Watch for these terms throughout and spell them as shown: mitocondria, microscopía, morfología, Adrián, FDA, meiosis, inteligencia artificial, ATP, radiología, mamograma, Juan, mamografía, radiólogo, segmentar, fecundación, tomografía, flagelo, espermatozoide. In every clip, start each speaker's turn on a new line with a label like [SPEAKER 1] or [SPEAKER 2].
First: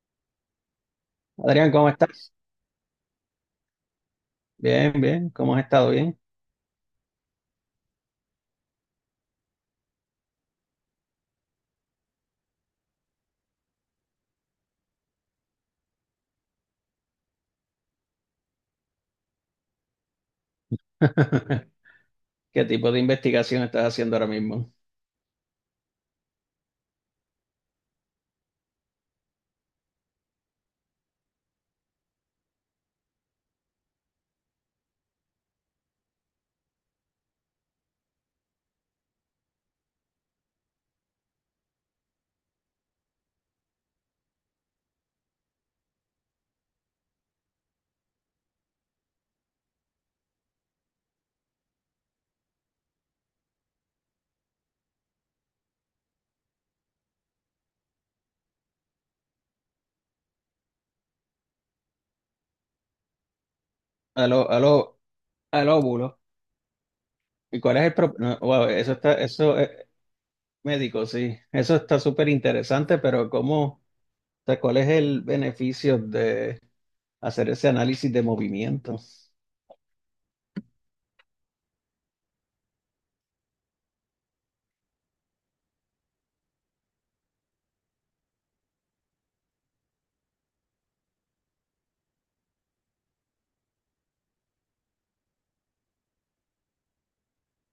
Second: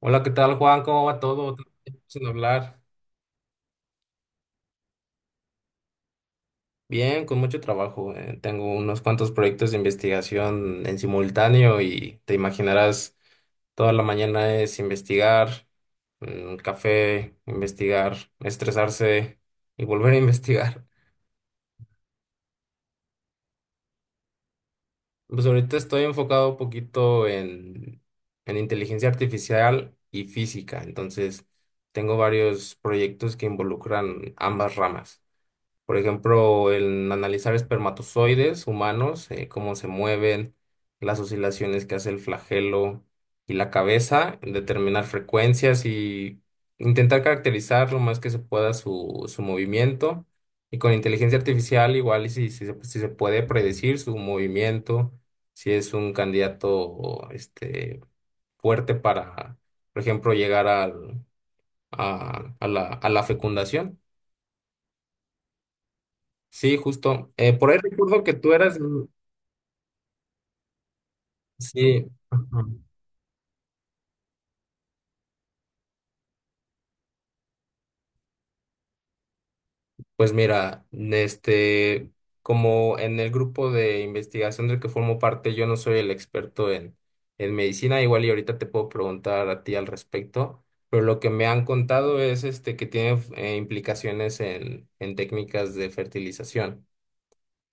[SPEAKER 1] Hola, ¿qué tal, Juan? ¿Cómo va todo? Tanto
[SPEAKER 2] Adrián, ¿cómo
[SPEAKER 1] tiempo sin
[SPEAKER 2] estás?
[SPEAKER 1] hablar.
[SPEAKER 2] Bien, bien, ¿cómo has estado? Bien.
[SPEAKER 1] Bien, con mucho trabajo. Tengo unos cuantos proyectos de investigación en simultáneo y te imaginarás, toda la mañana es investigar, café, investigar, estresarse y volver a investigar.
[SPEAKER 2] ¿Qué tipo de investigación estás haciendo ahora mismo?
[SPEAKER 1] Pues ahorita estoy enfocado un poquito en inteligencia artificial y física, entonces tengo varios proyectos que involucran ambas ramas. Por ejemplo, el analizar espermatozoides humanos, cómo se mueven, las oscilaciones que hace el flagelo y la cabeza, determinar frecuencias y intentar caracterizar lo más que se pueda su movimiento. Y con inteligencia artificial, igual, y si se puede predecir su movimiento, si es un candidato este, fuerte para, por ejemplo, llegar a la fecundación.
[SPEAKER 2] A lo, a lo- al óvulo.
[SPEAKER 1] Sí, justo.
[SPEAKER 2] ¿Y
[SPEAKER 1] Por
[SPEAKER 2] cuál
[SPEAKER 1] ahí
[SPEAKER 2] es el pro-
[SPEAKER 1] recuerdo que
[SPEAKER 2] No,
[SPEAKER 1] tú
[SPEAKER 2] wow,
[SPEAKER 1] eras,
[SPEAKER 2] eso
[SPEAKER 1] mm,
[SPEAKER 2] está, eso es médico, sí. Eso está
[SPEAKER 1] sí,
[SPEAKER 2] súper
[SPEAKER 1] ajá.
[SPEAKER 2] interesante, pero ¿cómo, o sea, cuál es el beneficio de hacer ese análisis de movimiento?
[SPEAKER 1] Pues mira, este, como en el grupo de investigación del que formo parte, yo no soy el experto en, medicina, igual y ahorita te puedo preguntar a ti al respecto, pero lo que me han contado es este que tiene implicaciones en técnicas de fertilización.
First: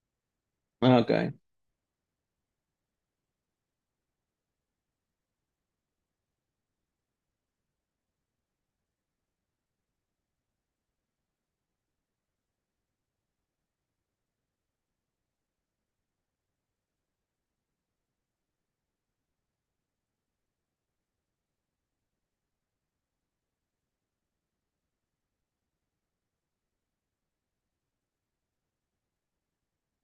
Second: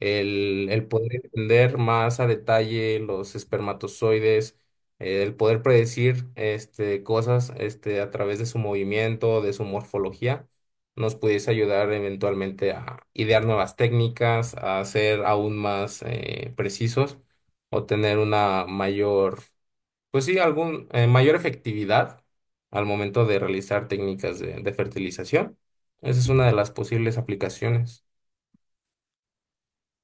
[SPEAKER 1] El
[SPEAKER 2] Ah,
[SPEAKER 1] poder
[SPEAKER 2] Ok.
[SPEAKER 1] entender más a detalle los espermatozoides, el poder predecir este, cosas este, a través de su movimiento, de su morfología, nos pudiese ayudar eventualmente a idear nuevas técnicas, a ser aún más precisos o tener una mayor, pues sí, mayor efectividad al momento de realizar técnicas de fertilización. Esa es una de las posibles aplicaciones.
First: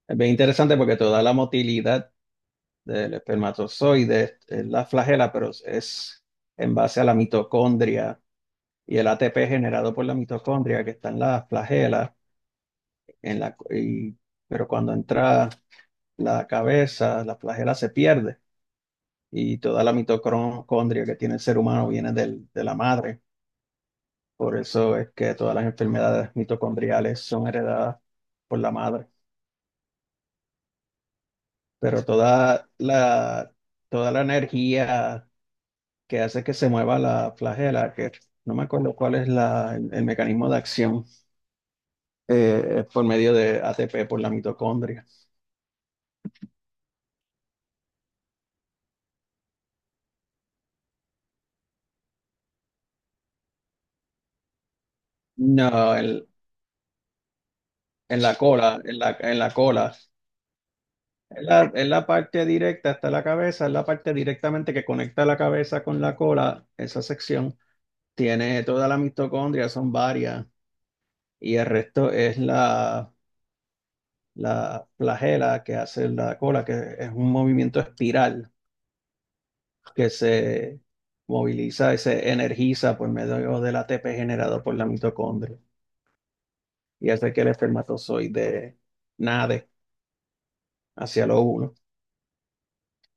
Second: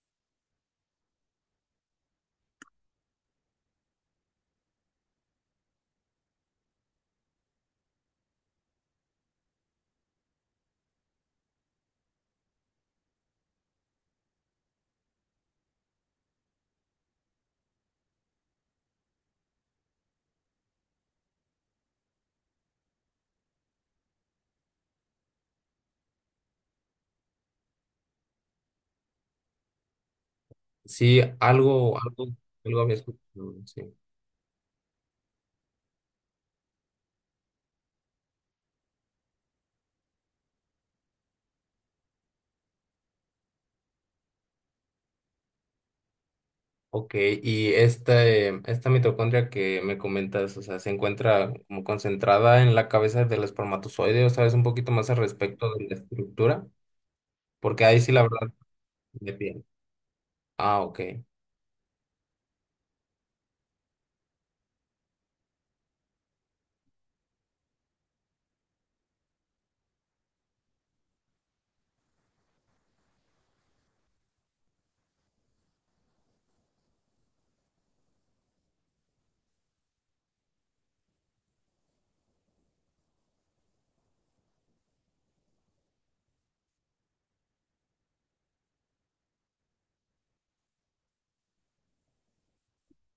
[SPEAKER 2] Es bien interesante porque toda la motilidad del espermatozoide es la flagela, pero es en base a la mitocondria y el ATP generado por la mitocondria que está en las flagelas, en la, y- pero cuando entra la cabeza, la flagela se pierde y toda la mitocondria que tiene el ser humano viene de la madre. Por eso es que todas las enfermedades mitocondriales son heredadas por la madre.
[SPEAKER 1] Sí, algo,
[SPEAKER 2] Pero
[SPEAKER 1] algo,
[SPEAKER 2] toda
[SPEAKER 1] algo había escuchado,
[SPEAKER 2] la,
[SPEAKER 1] sí.
[SPEAKER 2] toda la energía que hace que se mueva la flagela, que no me acuerdo cuál es el mecanismo de acción, es por medio de ATP por la mitocondria.
[SPEAKER 1] Ok, y esta mitocondria que me comentas, o sea, se encuentra como concentrada en la cabeza del espermatozoide, ¿o sabes un poquito más al respecto de la
[SPEAKER 2] No, en,
[SPEAKER 1] estructura? Porque ahí sí
[SPEAKER 2] en
[SPEAKER 1] la
[SPEAKER 2] la
[SPEAKER 1] verdad
[SPEAKER 2] cola, en la,
[SPEAKER 1] de
[SPEAKER 2] en la
[SPEAKER 1] piel.
[SPEAKER 2] cola.
[SPEAKER 1] Ah, ok,
[SPEAKER 2] Es la parte directa hasta la cabeza, es la parte directamente que conecta la cabeza con la cola, esa sección. Tiene toda la mitocondria, son varias, y el resto es la flagela que hace la cola, que es un movimiento espiral que se moviliza y se energiza por medio del ATP generado por la mitocondria y hace que el espermatozoide nade hacia lo uno.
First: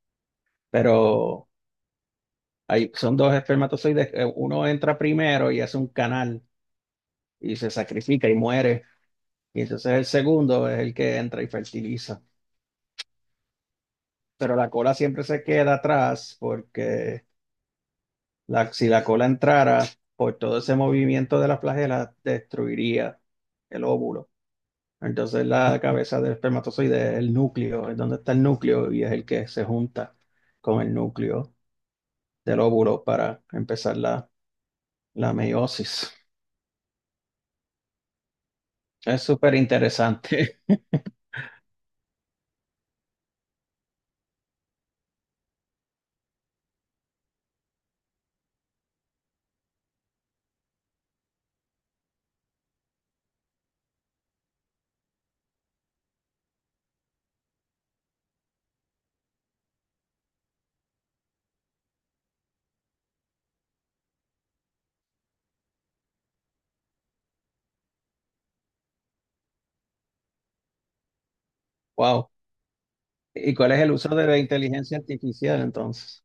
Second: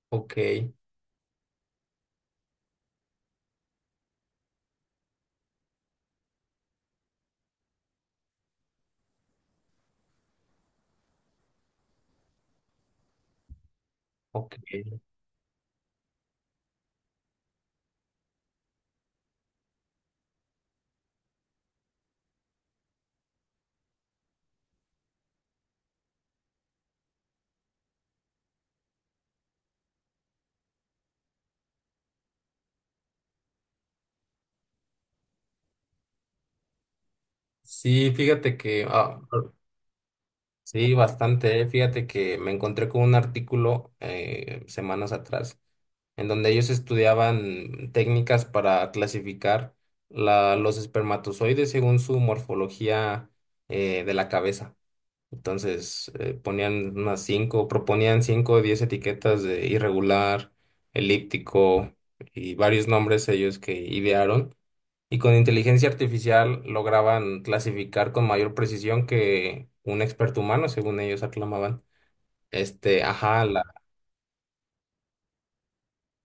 [SPEAKER 1] ok,
[SPEAKER 2] Pero son dos espermatozoides, uno entra primero y hace un canal y se sacrifica y muere, y entonces el segundo es el que entra y fertiliza. Pero la cola
[SPEAKER 1] ok.
[SPEAKER 2] siempre se queda atrás porque si la cola entrara, por todo ese movimiento de la flagela, destruiría el óvulo. Entonces la cabeza del espermatozoide es el núcleo, es donde está el núcleo y es el que se junta con el núcleo del óvulo para empezar la meiosis.
[SPEAKER 1] Sí, fíjate que ah.
[SPEAKER 2] Es súper interesante.
[SPEAKER 1] Sí, bastante. Fíjate que me encontré con un artículo semanas atrás en donde ellos estudiaban técnicas para clasificar los espermatozoides según su morfología de la cabeza. Entonces, proponían cinco o 10 etiquetas de irregular, elíptico y varios nombres ellos que idearon. Y con inteligencia artificial lograban clasificar con mayor precisión que un experto humano, según ellos aclamaban.
[SPEAKER 2] Wow.
[SPEAKER 1] Este, ajá,
[SPEAKER 2] ¿Y cuál es el uso de la inteligencia artificial entonces?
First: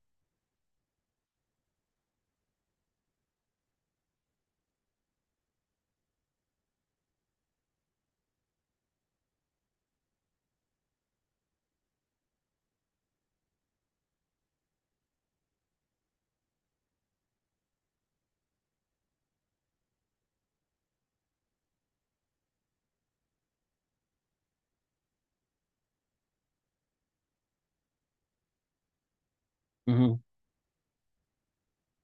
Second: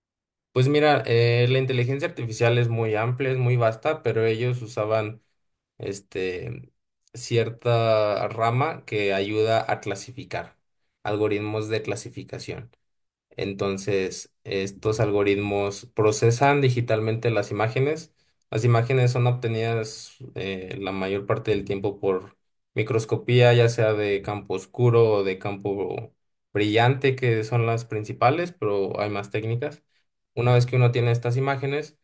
[SPEAKER 1] pues mira, la inteligencia artificial es muy amplia, es muy vasta, pero ellos usaban este cierta rama que ayuda a clasificar, algoritmos de clasificación. Entonces, estos algoritmos procesan digitalmente las imágenes. Las imágenes son obtenidas la mayor parte del tiempo por microscopía, ya sea de campo oscuro o de campo brillante, que son las principales, pero hay más técnicas.
[SPEAKER 2] Ujú.
[SPEAKER 1] Una vez que uno tiene estas imágenes,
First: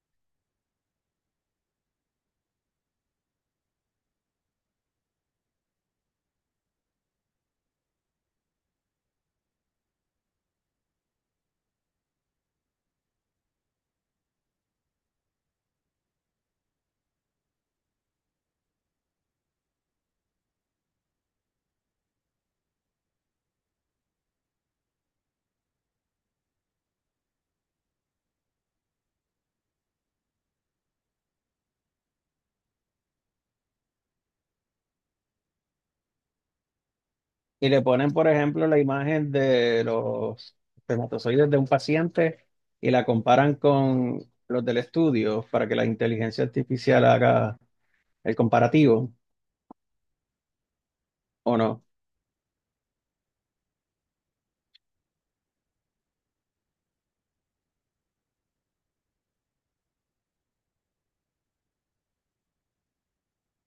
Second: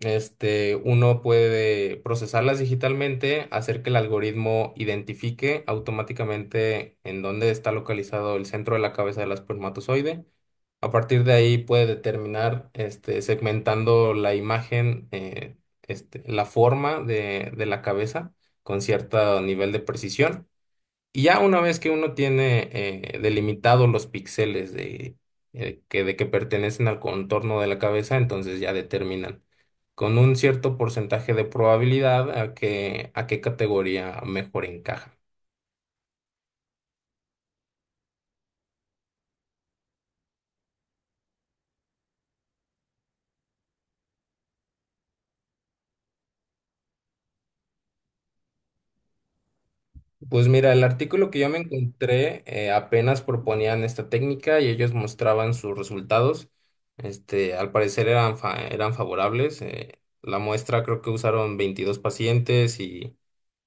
[SPEAKER 1] este, uno puede procesarlas digitalmente, hacer que el algoritmo identifique automáticamente en dónde está localizado el centro de la cabeza del espermatozoide a partir de ahí puede determinar, este, segmentando la imagen, este, la forma de la cabeza con cierto nivel de precisión. Y ya una vez que uno tiene delimitados los píxeles de que pertenecen al contorno de la cabeza, entonces ya determinan con un cierto porcentaje de probabilidad a qué categoría mejor encaja.
[SPEAKER 2] Y le ponen, por ejemplo, la imagen de los espermatozoides de un paciente y la comparan con los del estudio para que la inteligencia artificial haga el comparativo,
[SPEAKER 1] Pues mira, el artículo que yo
[SPEAKER 2] ¿o
[SPEAKER 1] me
[SPEAKER 2] no?
[SPEAKER 1] encontré apenas proponían esta técnica y ellos mostraban sus resultados. Este, al parecer eran favorables. La muestra creo que usaron 22 pacientes y,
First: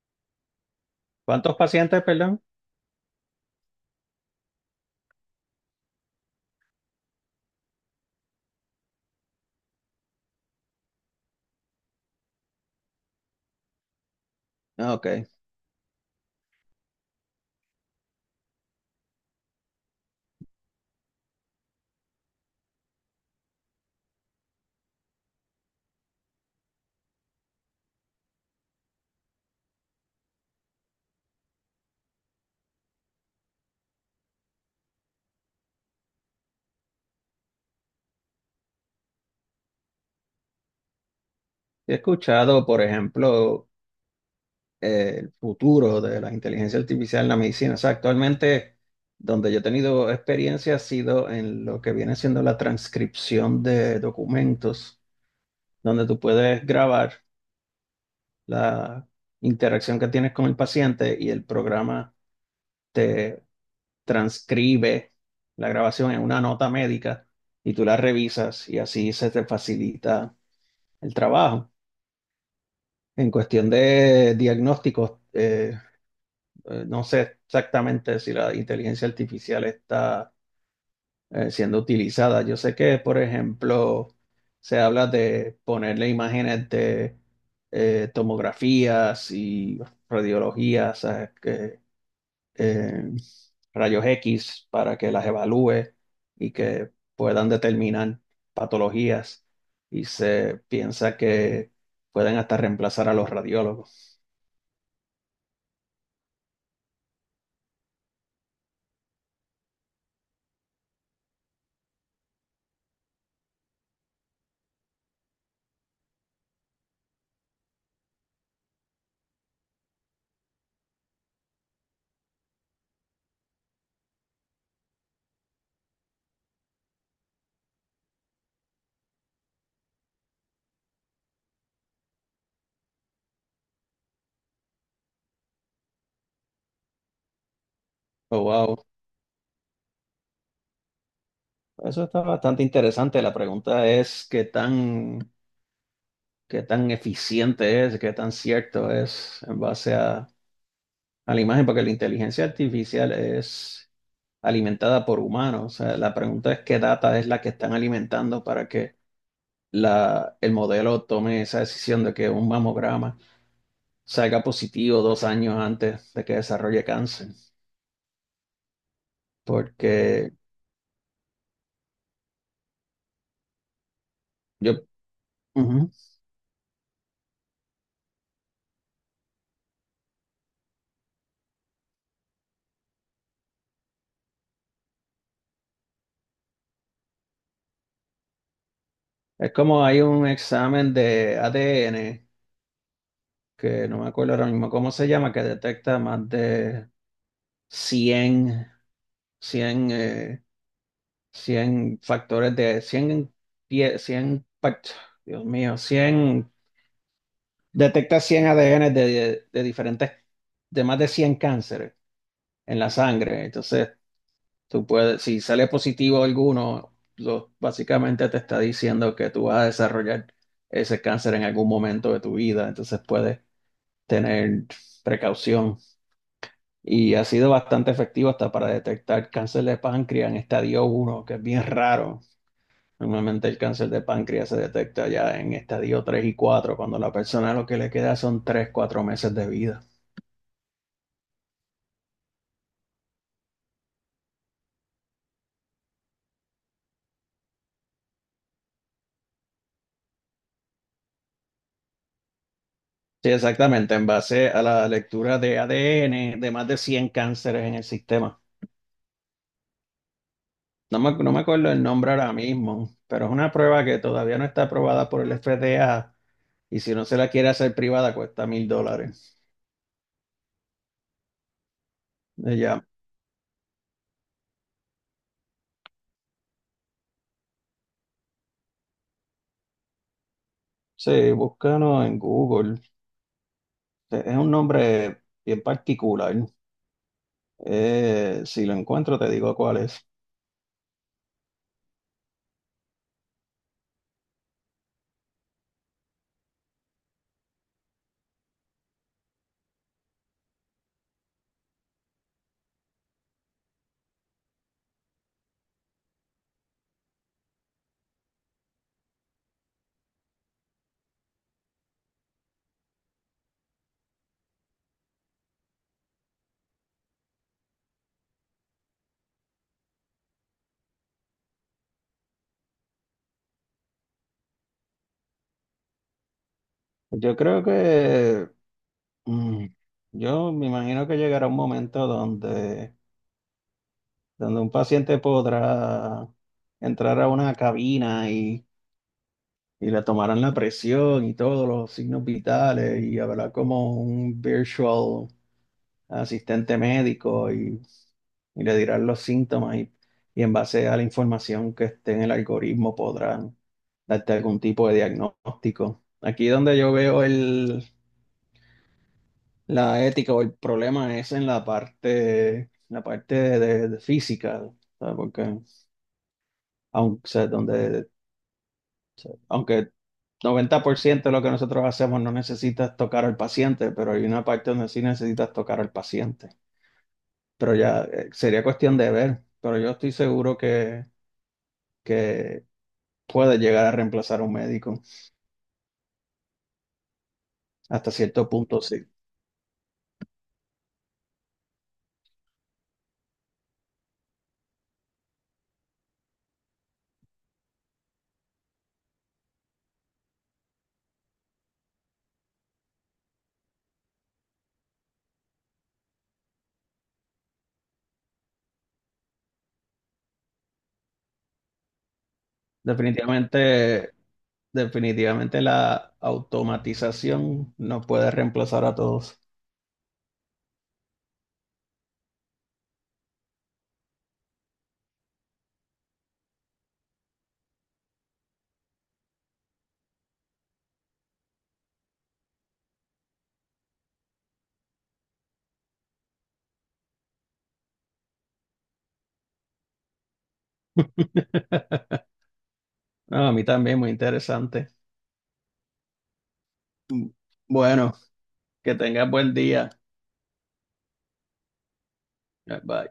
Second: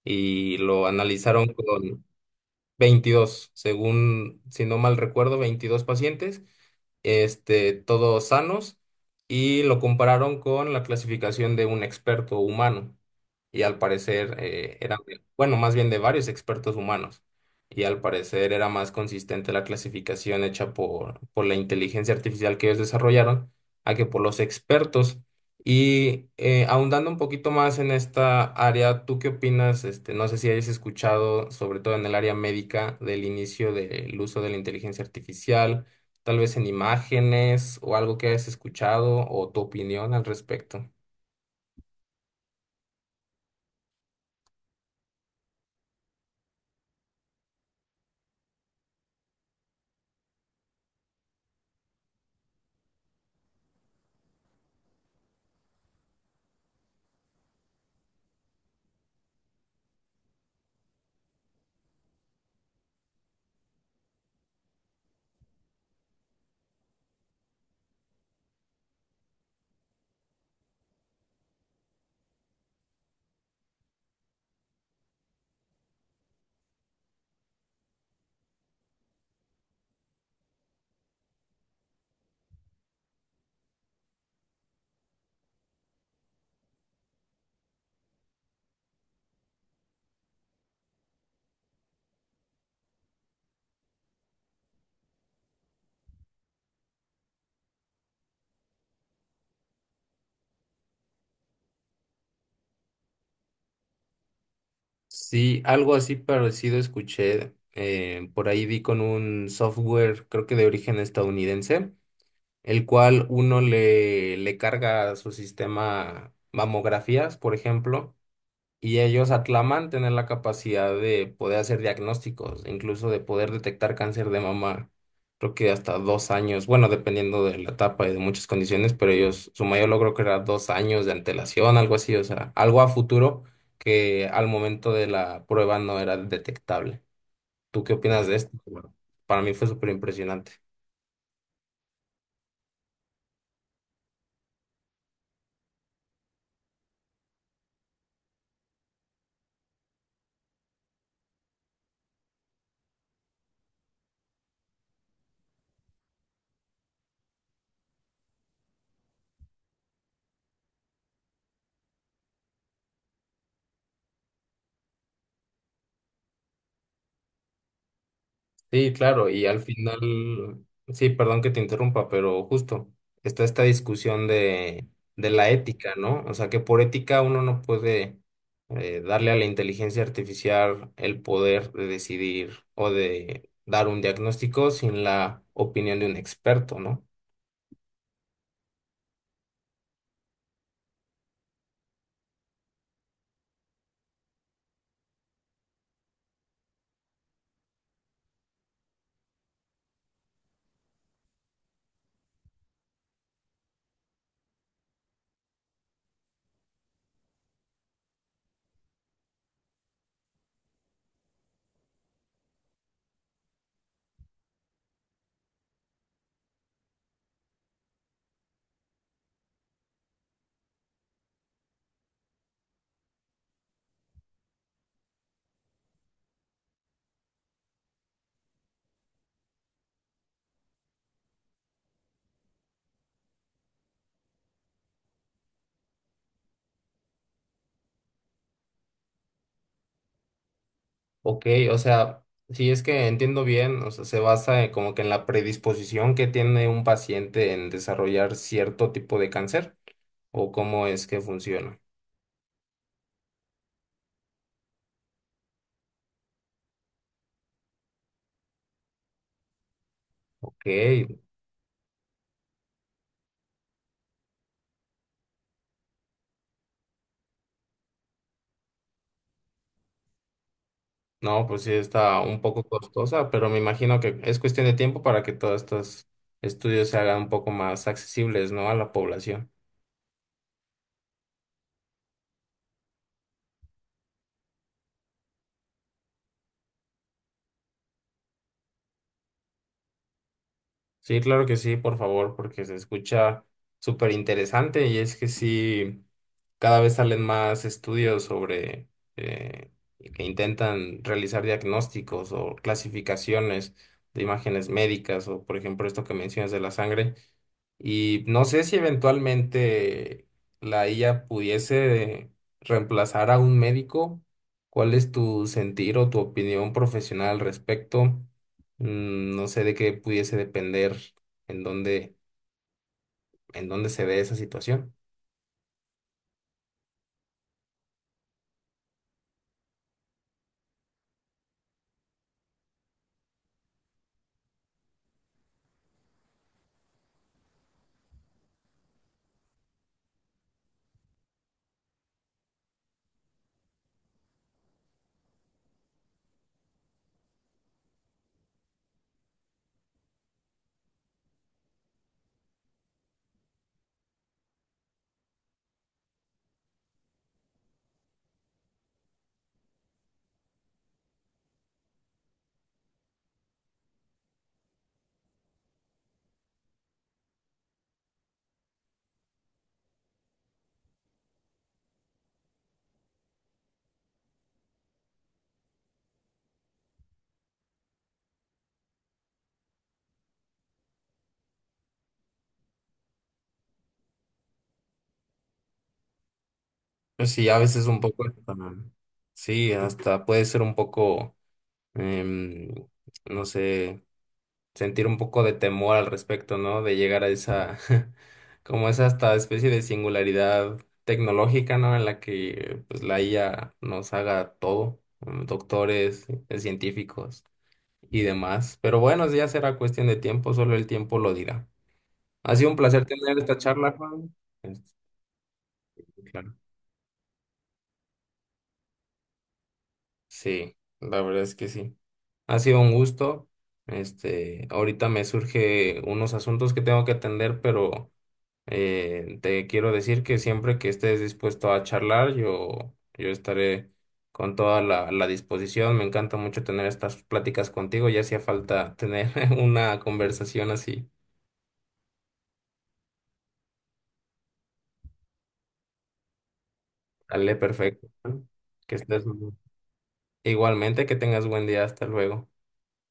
[SPEAKER 1] y lo analizaron
[SPEAKER 2] ¿Cuántos pacientes, perdón?
[SPEAKER 1] 22 según, si no mal recuerdo, 22 pacientes, este, todos sanos, y lo compararon con la clasificación de un experto humano. Y al parecer
[SPEAKER 2] Ah,
[SPEAKER 1] eran,
[SPEAKER 2] Ok.
[SPEAKER 1] bueno, más bien de varios expertos humanos. Y al parecer era más consistente la clasificación hecha por la inteligencia artificial que ellos desarrollaron a que por los expertos. Y ahondando un poquito más en esta área, ¿tú qué opinas? Este, no sé si hayas escuchado, sobre todo en el área médica, del inicio del uso de la inteligencia artificial, tal vez en imágenes o algo que hayas escuchado o tu opinión al respecto.
[SPEAKER 2] He escuchado, por ejemplo, el futuro de la inteligencia artificial en la medicina. O sea, actualmente donde yo he tenido experiencia ha sido en lo que viene siendo la transcripción de documentos, donde tú puedes grabar la interacción que tienes con el paciente y el programa te transcribe la grabación en una nota médica y tú la revisas y así se te facilita el trabajo. En cuestión de diagnósticos, no sé exactamente si la inteligencia artificial está siendo utilizada. Yo sé que, por ejemplo, se habla de ponerle imágenes de tomografías y radiologías, eh, rayos X para que las evalúe y que puedan determinar patologías. Y se piensa que pueden hasta reemplazar a los radiólogos.
[SPEAKER 1] Sí, algo así parecido escuché. Por ahí vi con un software, creo que de origen estadounidense, el cual uno le carga a su sistema mamografías, por ejemplo. Y ellos aclaman tener la capacidad de poder hacer diagnósticos, incluso de poder detectar cáncer de mama, creo que hasta 2 años, bueno, dependiendo de la etapa y de muchas condiciones, pero ellos, su mayor logro que era 2 años de antelación, algo así, o sea, algo a futuro que al momento de la prueba no era detectable. ¿Tú qué opinas de
[SPEAKER 2] Oh,
[SPEAKER 1] esto?
[SPEAKER 2] wow.
[SPEAKER 1] Bueno, para mí fue súper impresionante.
[SPEAKER 2] Eso está bastante interesante. La pregunta es qué tan eficiente es, qué tan cierto es en base a la imagen, porque la inteligencia artificial es alimentada por humanos. O sea, la pregunta es qué data es la que están alimentando para que el modelo tome esa decisión de que un mamograma salga positivo 2 años antes de que desarrolle cáncer.
[SPEAKER 1] Sí, claro, y al
[SPEAKER 2] Porque
[SPEAKER 1] final, sí, perdón que te interrumpa, pero justo está esta discusión
[SPEAKER 2] yo,
[SPEAKER 1] de, la
[SPEAKER 2] ujú.
[SPEAKER 1] ética, ¿no? O sea, que por ética uno no puede darle a la inteligencia artificial el poder de decidir o de dar un diagnóstico sin la opinión de un experto, ¿no?
[SPEAKER 2] Es como hay un examen de ADN que no me acuerdo ahora mismo cómo se llama, que detecta más de 100 100 100 factores de 100 100, Dios mío, 100 detecta 100 ADN de diferentes, de más de 100 cánceres en la sangre. Entonces, tú puedes, si sale positivo alguno, básicamente te está diciendo que tú vas a desarrollar ese cáncer en algún momento de tu vida. Entonces, puedes tener precaución. Y ha sido bastante efectivo hasta para detectar cáncer de páncreas en estadio uno que es bien raro. Normalmente el cáncer de páncreas se detecta ya en estadio 3 y 4 cuando la persona lo que le queda son 3 4 meses de vida.
[SPEAKER 1] Ok, o sea, si es que entiendo bien, o sea, se basa en como que en la predisposición que tiene un paciente en desarrollar cierto tipo de cáncer o cómo es que funciona.
[SPEAKER 2] Sí, exactamente, en base a la lectura de ADN de más de 100 cánceres en el sistema.
[SPEAKER 1] Ok,
[SPEAKER 2] No me acuerdo el nombre ahora mismo, pero es una prueba que todavía no está aprobada por el FDA y si no se la quiere hacer privada cuesta $1,000.
[SPEAKER 1] no, pues sí está un poco
[SPEAKER 2] Ya
[SPEAKER 1] costosa, pero me imagino que es cuestión de tiempo para que todos estos estudios se hagan un poco más accesibles, ¿no? A la población.
[SPEAKER 2] sí, búscanos en Google. Es un nombre bien particular. Si lo encuentro, te digo cuál es.
[SPEAKER 1] Sí, claro que sí, por favor, porque se escucha súper interesante y es que sí, cada vez salen más estudios sobre eh, que intentan realizar diagnósticos o clasificaciones de imágenes médicas o, por ejemplo, esto que mencionas de la sangre. Y no sé si eventualmente la IA pudiese reemplazar a un médico. ¿Cuál es tu sentir o tu opinión profesional al respecto? No sé de qué pudiese depender en dónde, en dónde se ve esa situación.
[SPEAKER 2] Yo creo que mm, yo me imagino que llegará un momento donde un paciente podrá entrar a una cabina y, le tomarán la presión y todos los signos vitales y habrá como un virtual asistente médico y, le dirán los síntomas y, en base a la información que esté en el algoritmo podrán darte algún tipo de diagnóstico. Aquí donde yo veo la ética o el problema es en la parte de física, ¿sabes? Porque aunque, o sea, aunque 90% de lo que nosotros hacemos no necesitas tocar al paciente, pero hay una parte donde sí necesitas tocar al paciente. Pero ya sería cuestión de ver, pero yo estoy seguro que puede llegar a reemplazar a un médico,
[SPEAKER 1] Pues sí, a veces un
[SPEAKER 2] hasta
[SPEAKER 1] poco,
[SPEAKER 2] cierto punto sí.
[SPEAKER 1] sí, hasta puede ser un poco, em, no sé. Sentir un poco de temor al respecto, ¿no? De llegar a esa, como esa hasta especie de singularidad tecnológica, ¿no? En la que pues la IA nos haga todo, doctores, científicos y demás. Pero bueno, ya será cuestión de tiempo, solo el tiempo lo dirá. Ha sido un placer tener esta charla,
[SPEAKER 2] Definitivamente,
[SPEAKER 1] Juan. Este,
[SPEAKER 2] definitivamente la
[SPEAKER 1] claro.
[SPEAKER 2] automatización no puede reemplazar a todos.
[SPEAKER 1] Sí, la verdad es que sí. Ha sido un gusto. Este, ahorita me surge unos asuntos que tengo que atender, pero te quiero decir que siempre que estés dispuesto a charlar, yo estaré con toda la disposición. Me encanta mucho tener estas pláticas contigo. Ya hacía falta tener una conversación así.
[SPEAKER 2] No, a mí también, muy interesante. Mm,
[SPEAKER 1] Dale, perfecto.
[SPEAKER 2] Bueno, que
[SPEAKER 1] Que estés
[SPEAKER 2] tengas
[SPEAKER 1] muy
[SPEAKER 2] buen
[SPEAKER 1] bien.
[SPEAKER 2] día.
[SPEAKER 1] Igualmente, que tengas buen día. Hasta luego.
[SPEAKER 2] Bye.